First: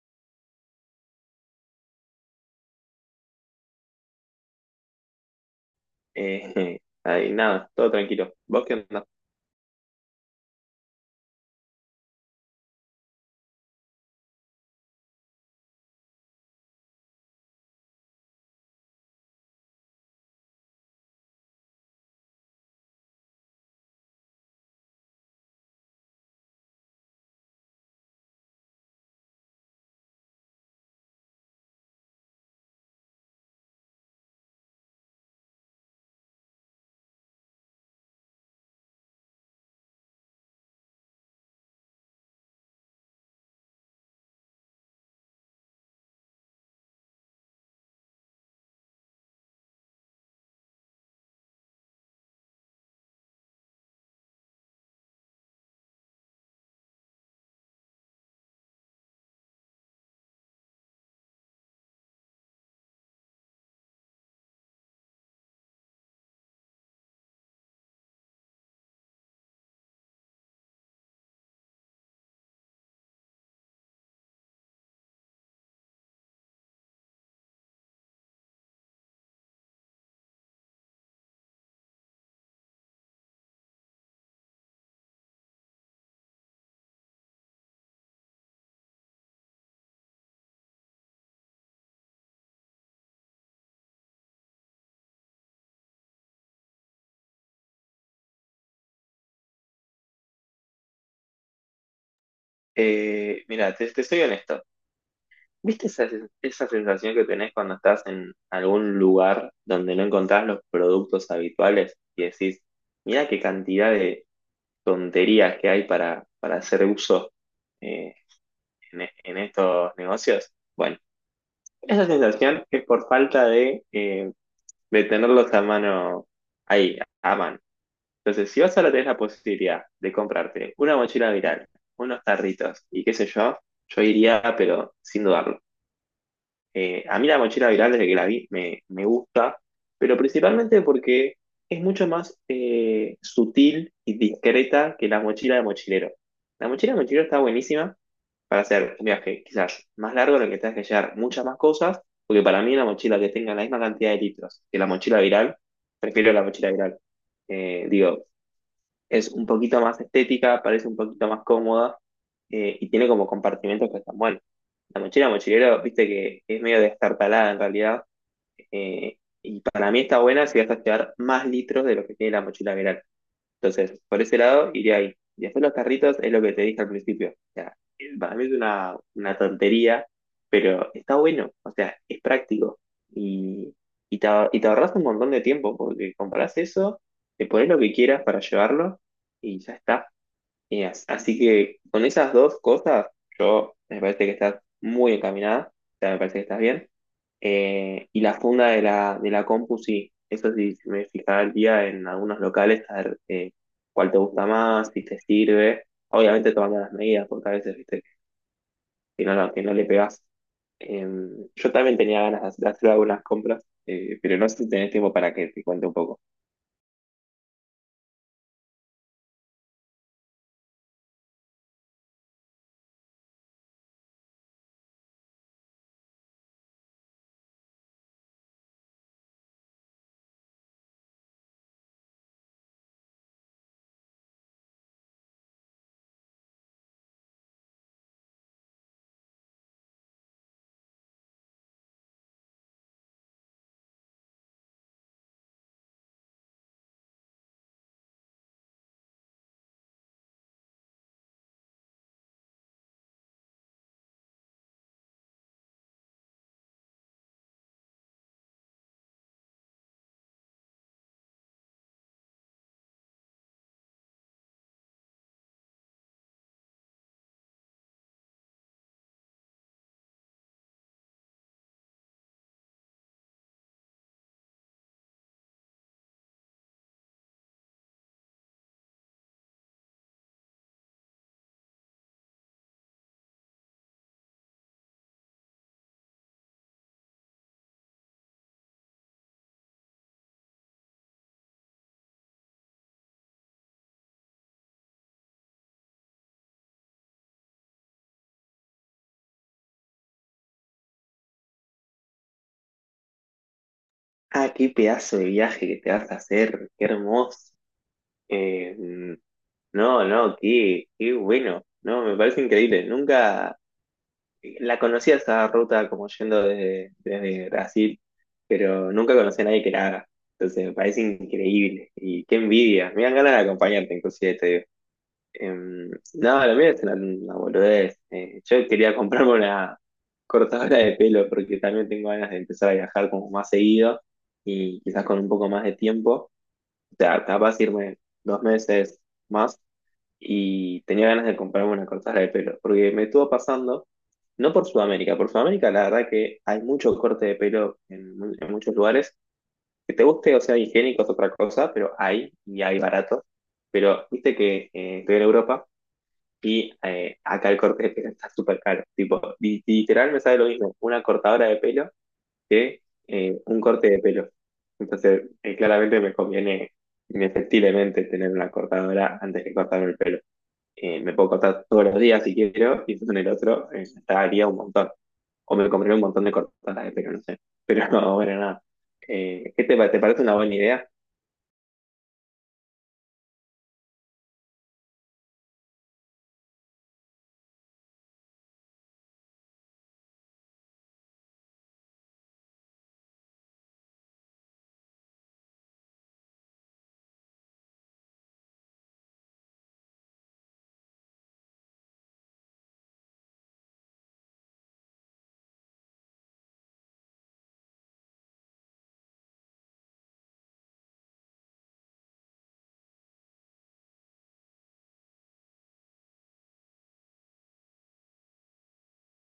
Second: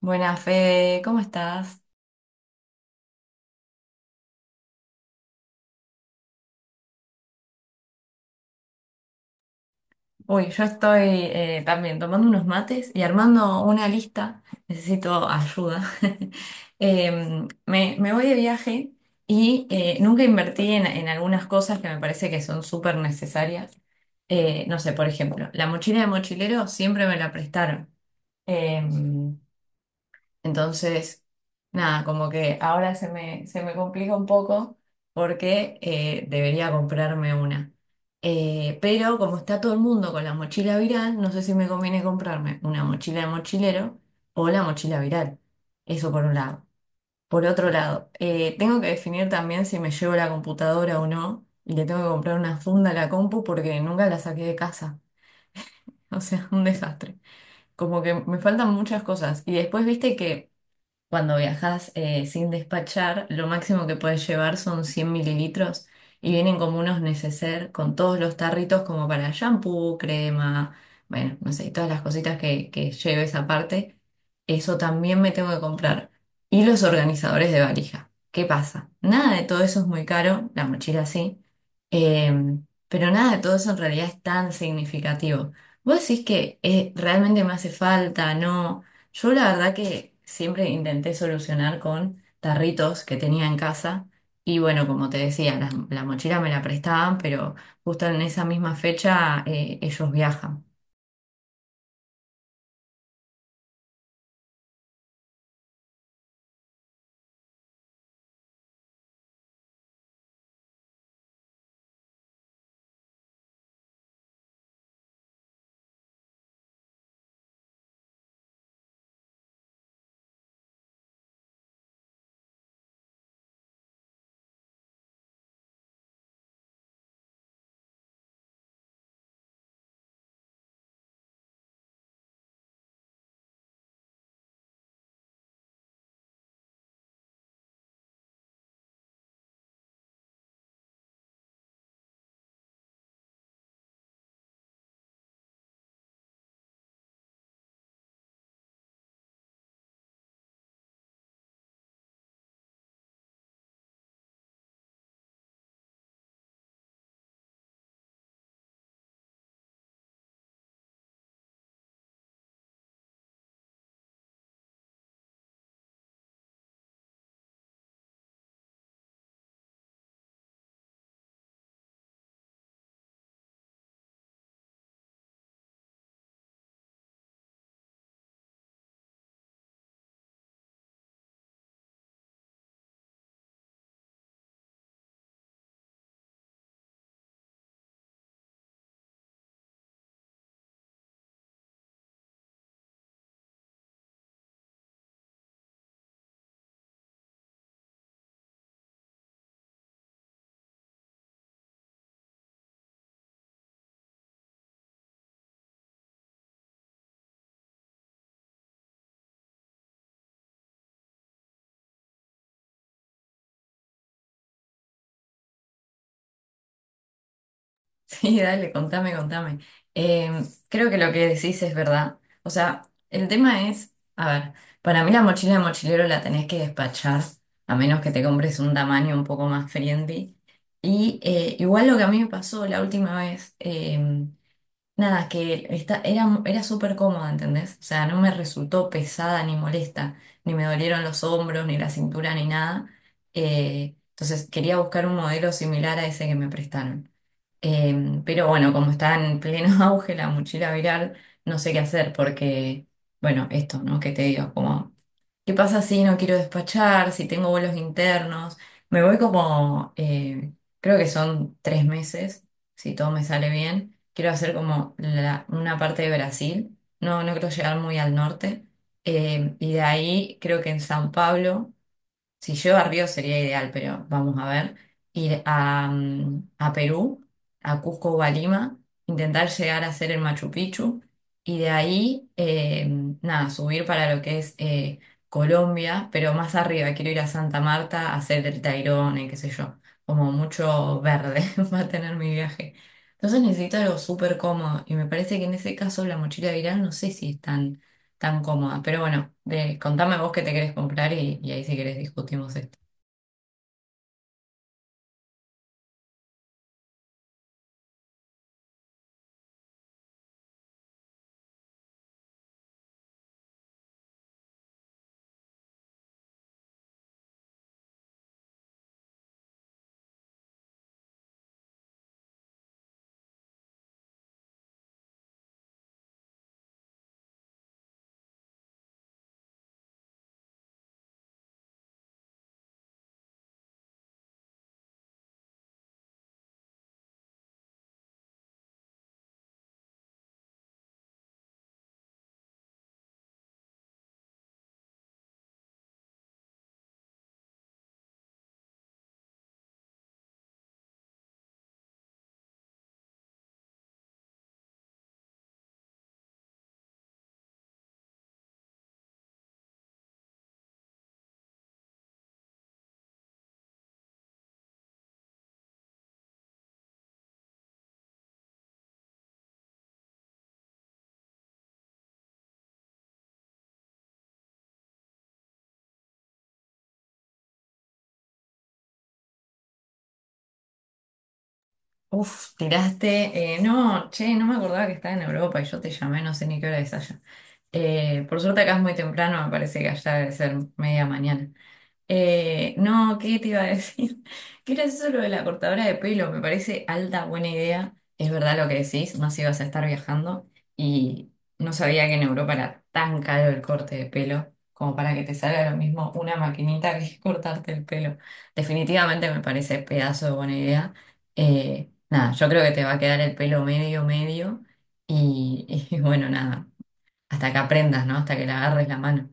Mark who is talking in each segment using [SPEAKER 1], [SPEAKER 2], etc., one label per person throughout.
[SPEAKER 1] Buenas, Fede, ¿cómo estás?
[SPEAKER 2] Ahí nada, todo tranquilo. ¿Vos qué onda?
[SPEAKER 1] Uy, yo estoy también tomando unos mates y armando una lista. Necesito ayuda. Me voy de viaje y nunca invertí en algunas cosas que me parece que son súper necesarias. No sé, por ejemplo, la mochila de mochilero siempre me la prestaron. Em, Entonces, nada, como que ahora se me complica un poco porque debería comprarme una. Pero como está todo el mundo con la mochila viral, no sé si me conviene comprarme una mochila de mochilero o la mochila viral. Eso por un lado. Por otro lado, tengo que definir también si me llevo la computadora o no, y le tengo que comprar una funda a la compu porque nunca la saqué de casa. O sea, un desastre. Como que me faltan muchas cosas. Y después viste que… Cuando viajas sin despachar, lo máximo que puedes llevar son 100 mililitros, y vienen como unos neceser con todos los tarritos como para shampoo, crema, bueno, no sé, todas las cositas que lleves aparte. Eso también me tengo que comprar. Y los organizadores de valija. ¿Qué pasa? Nada de todo eso es muy caro, la mochila sí, pero nada de todo eso en realidad es tan significativo. Vos decís que realmente me hace falta, ¿no? Yo la verdad que siempre intenté solucionar con tarritos que tenía en casa y bueno, como te decía, la mochila me la prestaban, pero justo en esa misma fecha ellos viajan.
[SPEAKER 2] Mira, te soy honesto. ¿Viste esa, esa sensación que tenés cuando estás en algún lugar donde no encontrás los productos habituales y decís, mira qué cantidad de tonterías que hay para hacer uso eh, en estos negocios? Bueno, esa sensación es por falta de de tenerlos a mano ahí, a mano. Entonces, si vos ahora tenés la posibilidad de comprarte una mochila viral, unos tarritos y qué sé yo, yo iría, pero sin dudarlo. A mí la mochila viral desde que la vi me gusta, pero principalmente porque es mucho más sutil y discreta que la mochila de mochilero. La mochila de mochilero está buenísima para hacer un viaje quizás más largo en el que tengas que llevar muchas más cosas, porque para mí una mochila que tenga la misma cantidad de litros que la mochila viral, prefiero la mochila viral. Digo, es un poquito más estética, parece un poquito más cómoda y tiene como compartimentos que están buenos. La mochila mochilero, viste que es medio destartalada en realidad y para mí está buena si vas a llevar más litros de lo que tiene la mochila viral. Entonces, por ese lado, iría ahí. Y después los carritos es lo que te dije al principio. O sea, para mí es una tontería, pero está bueno. O sea, es práctico. Y, y te ahorras un montón de tiempo porque compras eso, te pones lo que quieras para llevarlo y ya está. Y así que con esas dos cosas, yo me parece que estás muy encaminada, o sea, me parece que estás bien. Y la funda de de la compu, sí, eso sí, si me fijaría en algunos locales a ver cuál te gusta más, si te sirve. Obviamente tomando las medidas, porque a veces, viste, que no, que no le pegas. Yo también tenía ganas de hacer algunas compras, pero no sé si tenés tiempo para que te cuente un poco.
[SPEAKER 1] Sí, dale, contame, contame. Eh, Creo que lo que decís es verdad. O sea, el tema es, a ver, para mí la mochila de mochilero la tenés que despachar, a menos que te compres un tamaño un poco más friendly. Y igual lo que a mí me pasó la última vez. Nada, que era súper cómoda, ¿entendés? O sea, no me resultó pesada ni molesta, ni me dolieron los hombros, ni la cintura, ni nada. Entonces quería buscar un modelo similar a ese que me prestaron. Pero bueno, como está en pleno auge la mochila viral, no sé qué hacer porque, bueno, esto, ¿no? ¿Qué te digo? ¿Qué pasa si no quiero despachar? Si tengo vuelos internos. Me voy como, creo que son 3 meses, si todo me sale bien. Quiero hacer como una parte de Brasil. No, no quiero llegar muy al norte. Y de ahí creo que en San Pablo. Si llueve a Río sería ideal, pero vamos a ver. Ir a a Perú, a Cusco o a Lima, intentar llegar a hacer el Machu Picchu, y de ahí, nada, subir para lo que es Colombia, pero más arriba. Quiero ir a Santa Marta a hacer el Tayrona, y qué sé yo. Como mucho verde va a tener mi viaje. Entonces necesito algo súper cómodo y me parece que en ese caso la mochila viral no sé si están tan cómoda. Pero bueno, contame vos qué te querés comprar y ahí si querés discutimos esto.
[SPEAKER 2] Ah, qué pedazo de viaje que te vas a hacer, qué hermoso. Em, No, no, qué, qué bueno. No, me parece increíble. Nunca la conocía esa ruta como yendo desde Brasil, pero nunca conocí a nadie que la haga. Entonces me parece increíble. Y qué envidia. Me dan ganas de acompañarte, inclusive te digo. No, lo mío es una boludez. Yo quería comprarme una cortadora de pelo porque también tengo ganas de empezar a viajar como más seguido y quizás con un poco más de tiempo. O sea, capaz irme 2 meses más y tenía ganas de comprarme una cortada de pelo, porque me estuvo pasando, no por Sudamérica, por Sudamérica la verdad que hay mucho corte de pelo en, en muchos lugares, que te guste o sea higiénico es otra cosa, pero hay y hay barato, pero viste que estoy en Europa y acá el corte de pelo está súper caro, tipo, literal me sale lo mismo una cortadora de pelo que un corte de pelo, entonces claramente me conviene inefectiblemente tener una cortadora antes que cortarme el pelo me puedo cortar todos los días si quiero, y en el otro gastaría un montón. O me compraría un montón de cortadas de pelo, no sé. Pero no, bueno, nada. ¿Qué te, te parece una buena idea?
[SPEAKER 1] Uf, tiraste, no, che, no me acordaba que estaba en Europa y yo te llamé, no sé ni qué hora es allá. Por suerte acá es muy temprano, me parece que allá debe ser media mañana. No, ¿qué te iba a decir? Que era eso lo de la cortadora de pelo, me parece alta buena idea. Es verdad lo que decís, más ibas a estar viajando, y no sabía que en Europa era tan caro el corte de pelo como para que te salga lo mismo una maquinita que cortarte el pelo. Definitivamente me parece pedazo de buena idea. Nada, yo creo que te va a quedar el pelo medio, medio, y bueno, nada, hasta que aprendas, ¿no? Hasta que le agarres la mano.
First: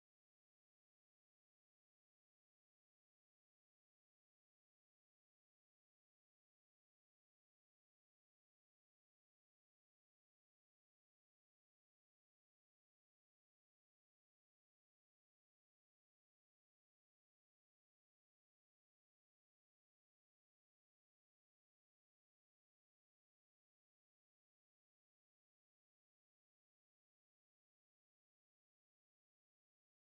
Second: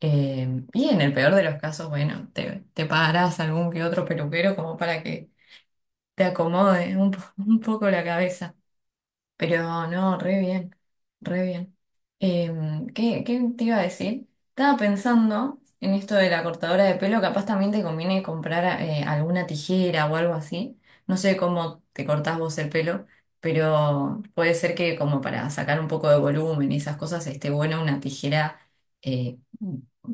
[SPEAKER 1] Y en el peor de los casos, bueno, te pagarás algún que otro peluquero como para que te acomode un poco la cabeza. Pero no, re bien, re bien. ¿Qué te iba a decir? Estaba pensando en esto de la cortadora de pelo, capaz también te conviene comprar alguna tijera o algo así. No sé cómo te cortás vos el pelo, pero puede ser que como para sacar un poco de volumen y esas cosas esté buena una tijera, eh,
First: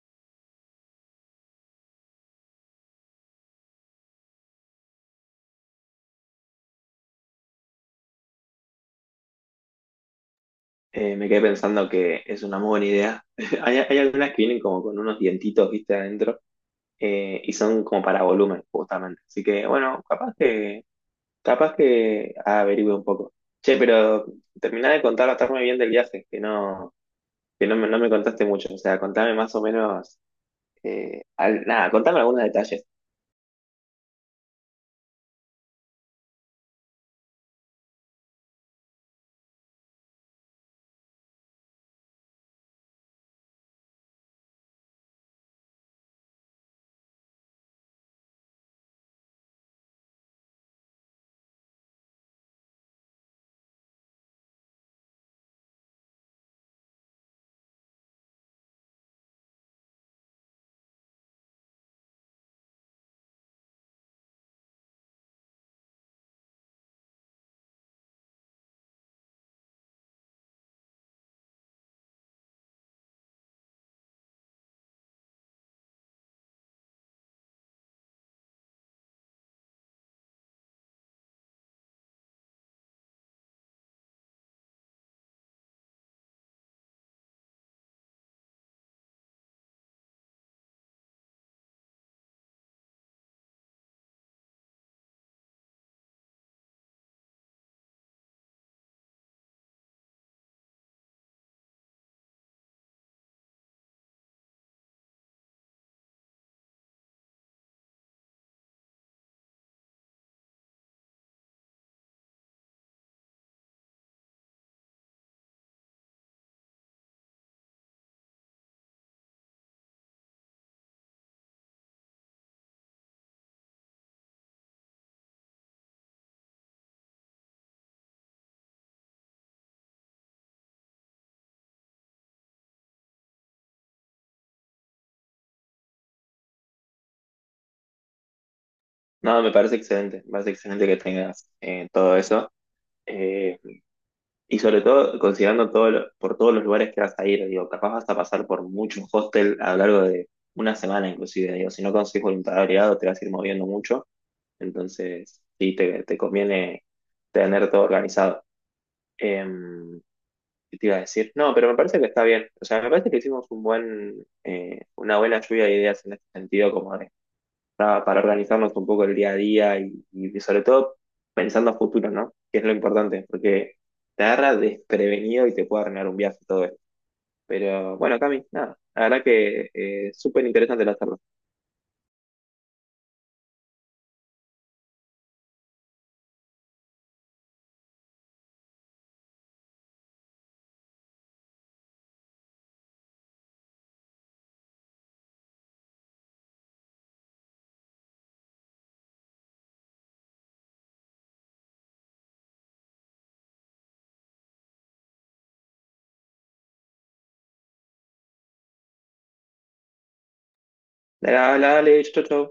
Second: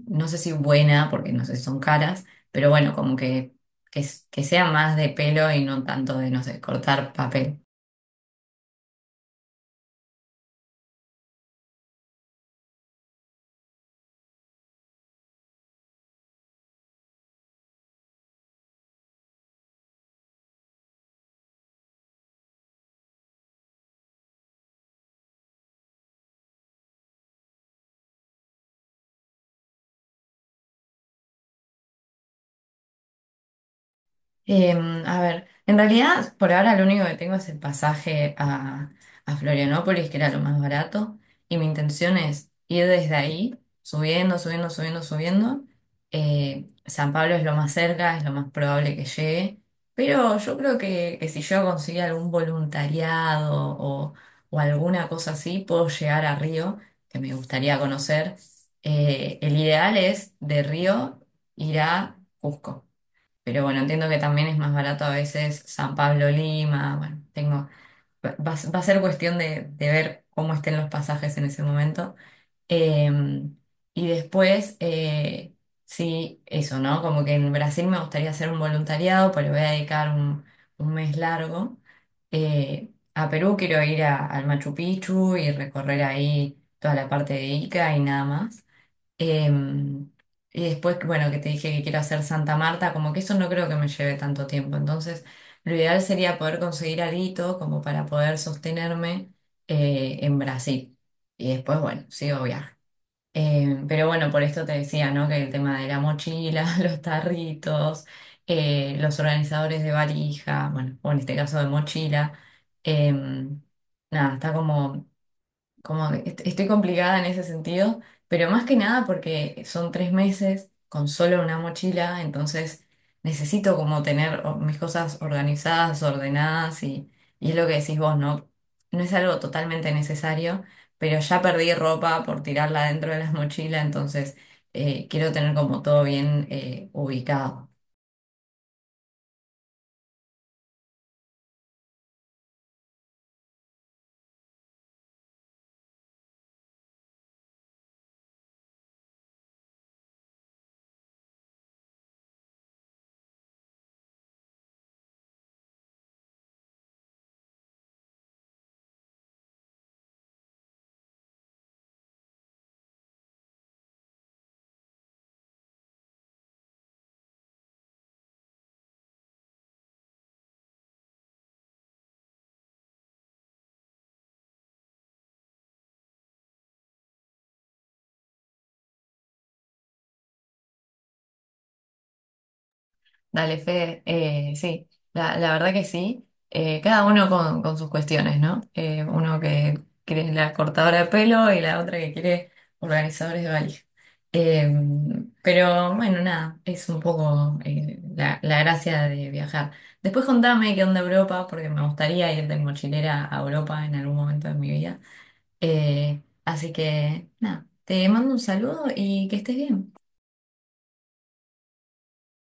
[SPEAKER 1] no sé si buena, porque no sé si son caras, pero bueno, como que, que sea más de pelo y no tanto de, no sé, cortar papel.
[SPEAKER 2] Me quedé pensando que es una muy buena idea. Hay algunas que vienen como con unos dientitos, viste, adentro, y son como para volumen, justamente. Así que, bueno, capaz que averigüe un poco. Che, pero terminá de contarme bien del viaje, que no no me contaste mucho. O sea, contame más o menos. Nada, contame algunos detalles.
[SPEAKER 1] A ver, en realidad por ahora lo único que tengo es el pasaje a, Florianópolis, que era lo más barato, y mi intención es ir desde ahí, subiendo, subiendo, subiendo, subiendo. San Pablo es lo más cerca, es lo más probable que llegue, pero yo creo que si yo consigo algún voluntariado o alguna cosa así, puedo llegar a Río, que me gustaría conocer. El ideal es de Río ir a Cusco. Pero bueno, entiendo que también es más barato a veces San Pablo Lima. Bueno, tengo, va, va a va a ser cuestión de ver cómo estén los pasajes en ese momento. Eh, y después, sí, eso, ¿no? Como que en Brasil me gustaría hacer un voluntariado, pues le voy a dedicar un mes largo. A Perú quiero ir al Machu Picchu y recorrer ahí toda la parte de Ica y nada más. Em, y después, bueno, que te dije que quiero hacer Santa Marta, como que eso no creo que me lleve tanto tiempo. Entonces, lo ideal sería poder conseguir alguito como para poder sostenerme en Brasil. Y después, bueno, sigo viaje. Pero bueno, por esto te decía, ¿no? Que el tema de la mochila, los tarritos, los organizadores de valija, bueno, o en este caso de mochila, em, nada, está como estoy complicada en ese sentido, pero más que nada porque son 3 meses con solo una mochila, entonces necesito como tener mis cosas organizadas, ordenadas, y es lo que decís vos, ¿no? No es algo totalmente necesario, pero ya perdí ropa por tirarla dentro de las mochilas, entonces quiero tener como todo bien ubicado.
[SPEAKER 2] No, me parece excelente que tengas todo eso. Eh, y sobre todo, considerando todo por todos los lugares que vas a ir, digo, capaz vas a pasar por muchos hostels a lo largo de una semana inclusive, digo, si no consigues voluntariado te vas a ir moviendo mucho, entonces sí, te conviene tener todo organizado. Em, ¿Qué te iba a decir? No, pero me parece que está bien, o sea, me parece que hicimos un buen, una buena lluvia de ideas en este sentido, como de para organizarnos un poco el día a día y sobre todo pensando a futuro, ¿no? Que es lo importante, porque te agarra desprevenido y te puede arruinar un viaje y todo eso. Pero bueno, Cami, nada, la verdad que súper interesante la charla.
[SPEAKER 1] Dale, Fede, sí, la verdad que sí. Cada uno con sus cuestiones, ¿no? Uno que quiere la cortadora de pelo y la otra que quiere organizadores de valija. Eh, pero bueno, nada, es un poco la gracia de viajar. Después contame qué onda Europa, porque me gustaría ir de mochilera a Europa en algún momento de mi vida. Así que nada, te mando un saludo y que estés bien.
[SPEAKER 2] Dale, dale, chau, chau.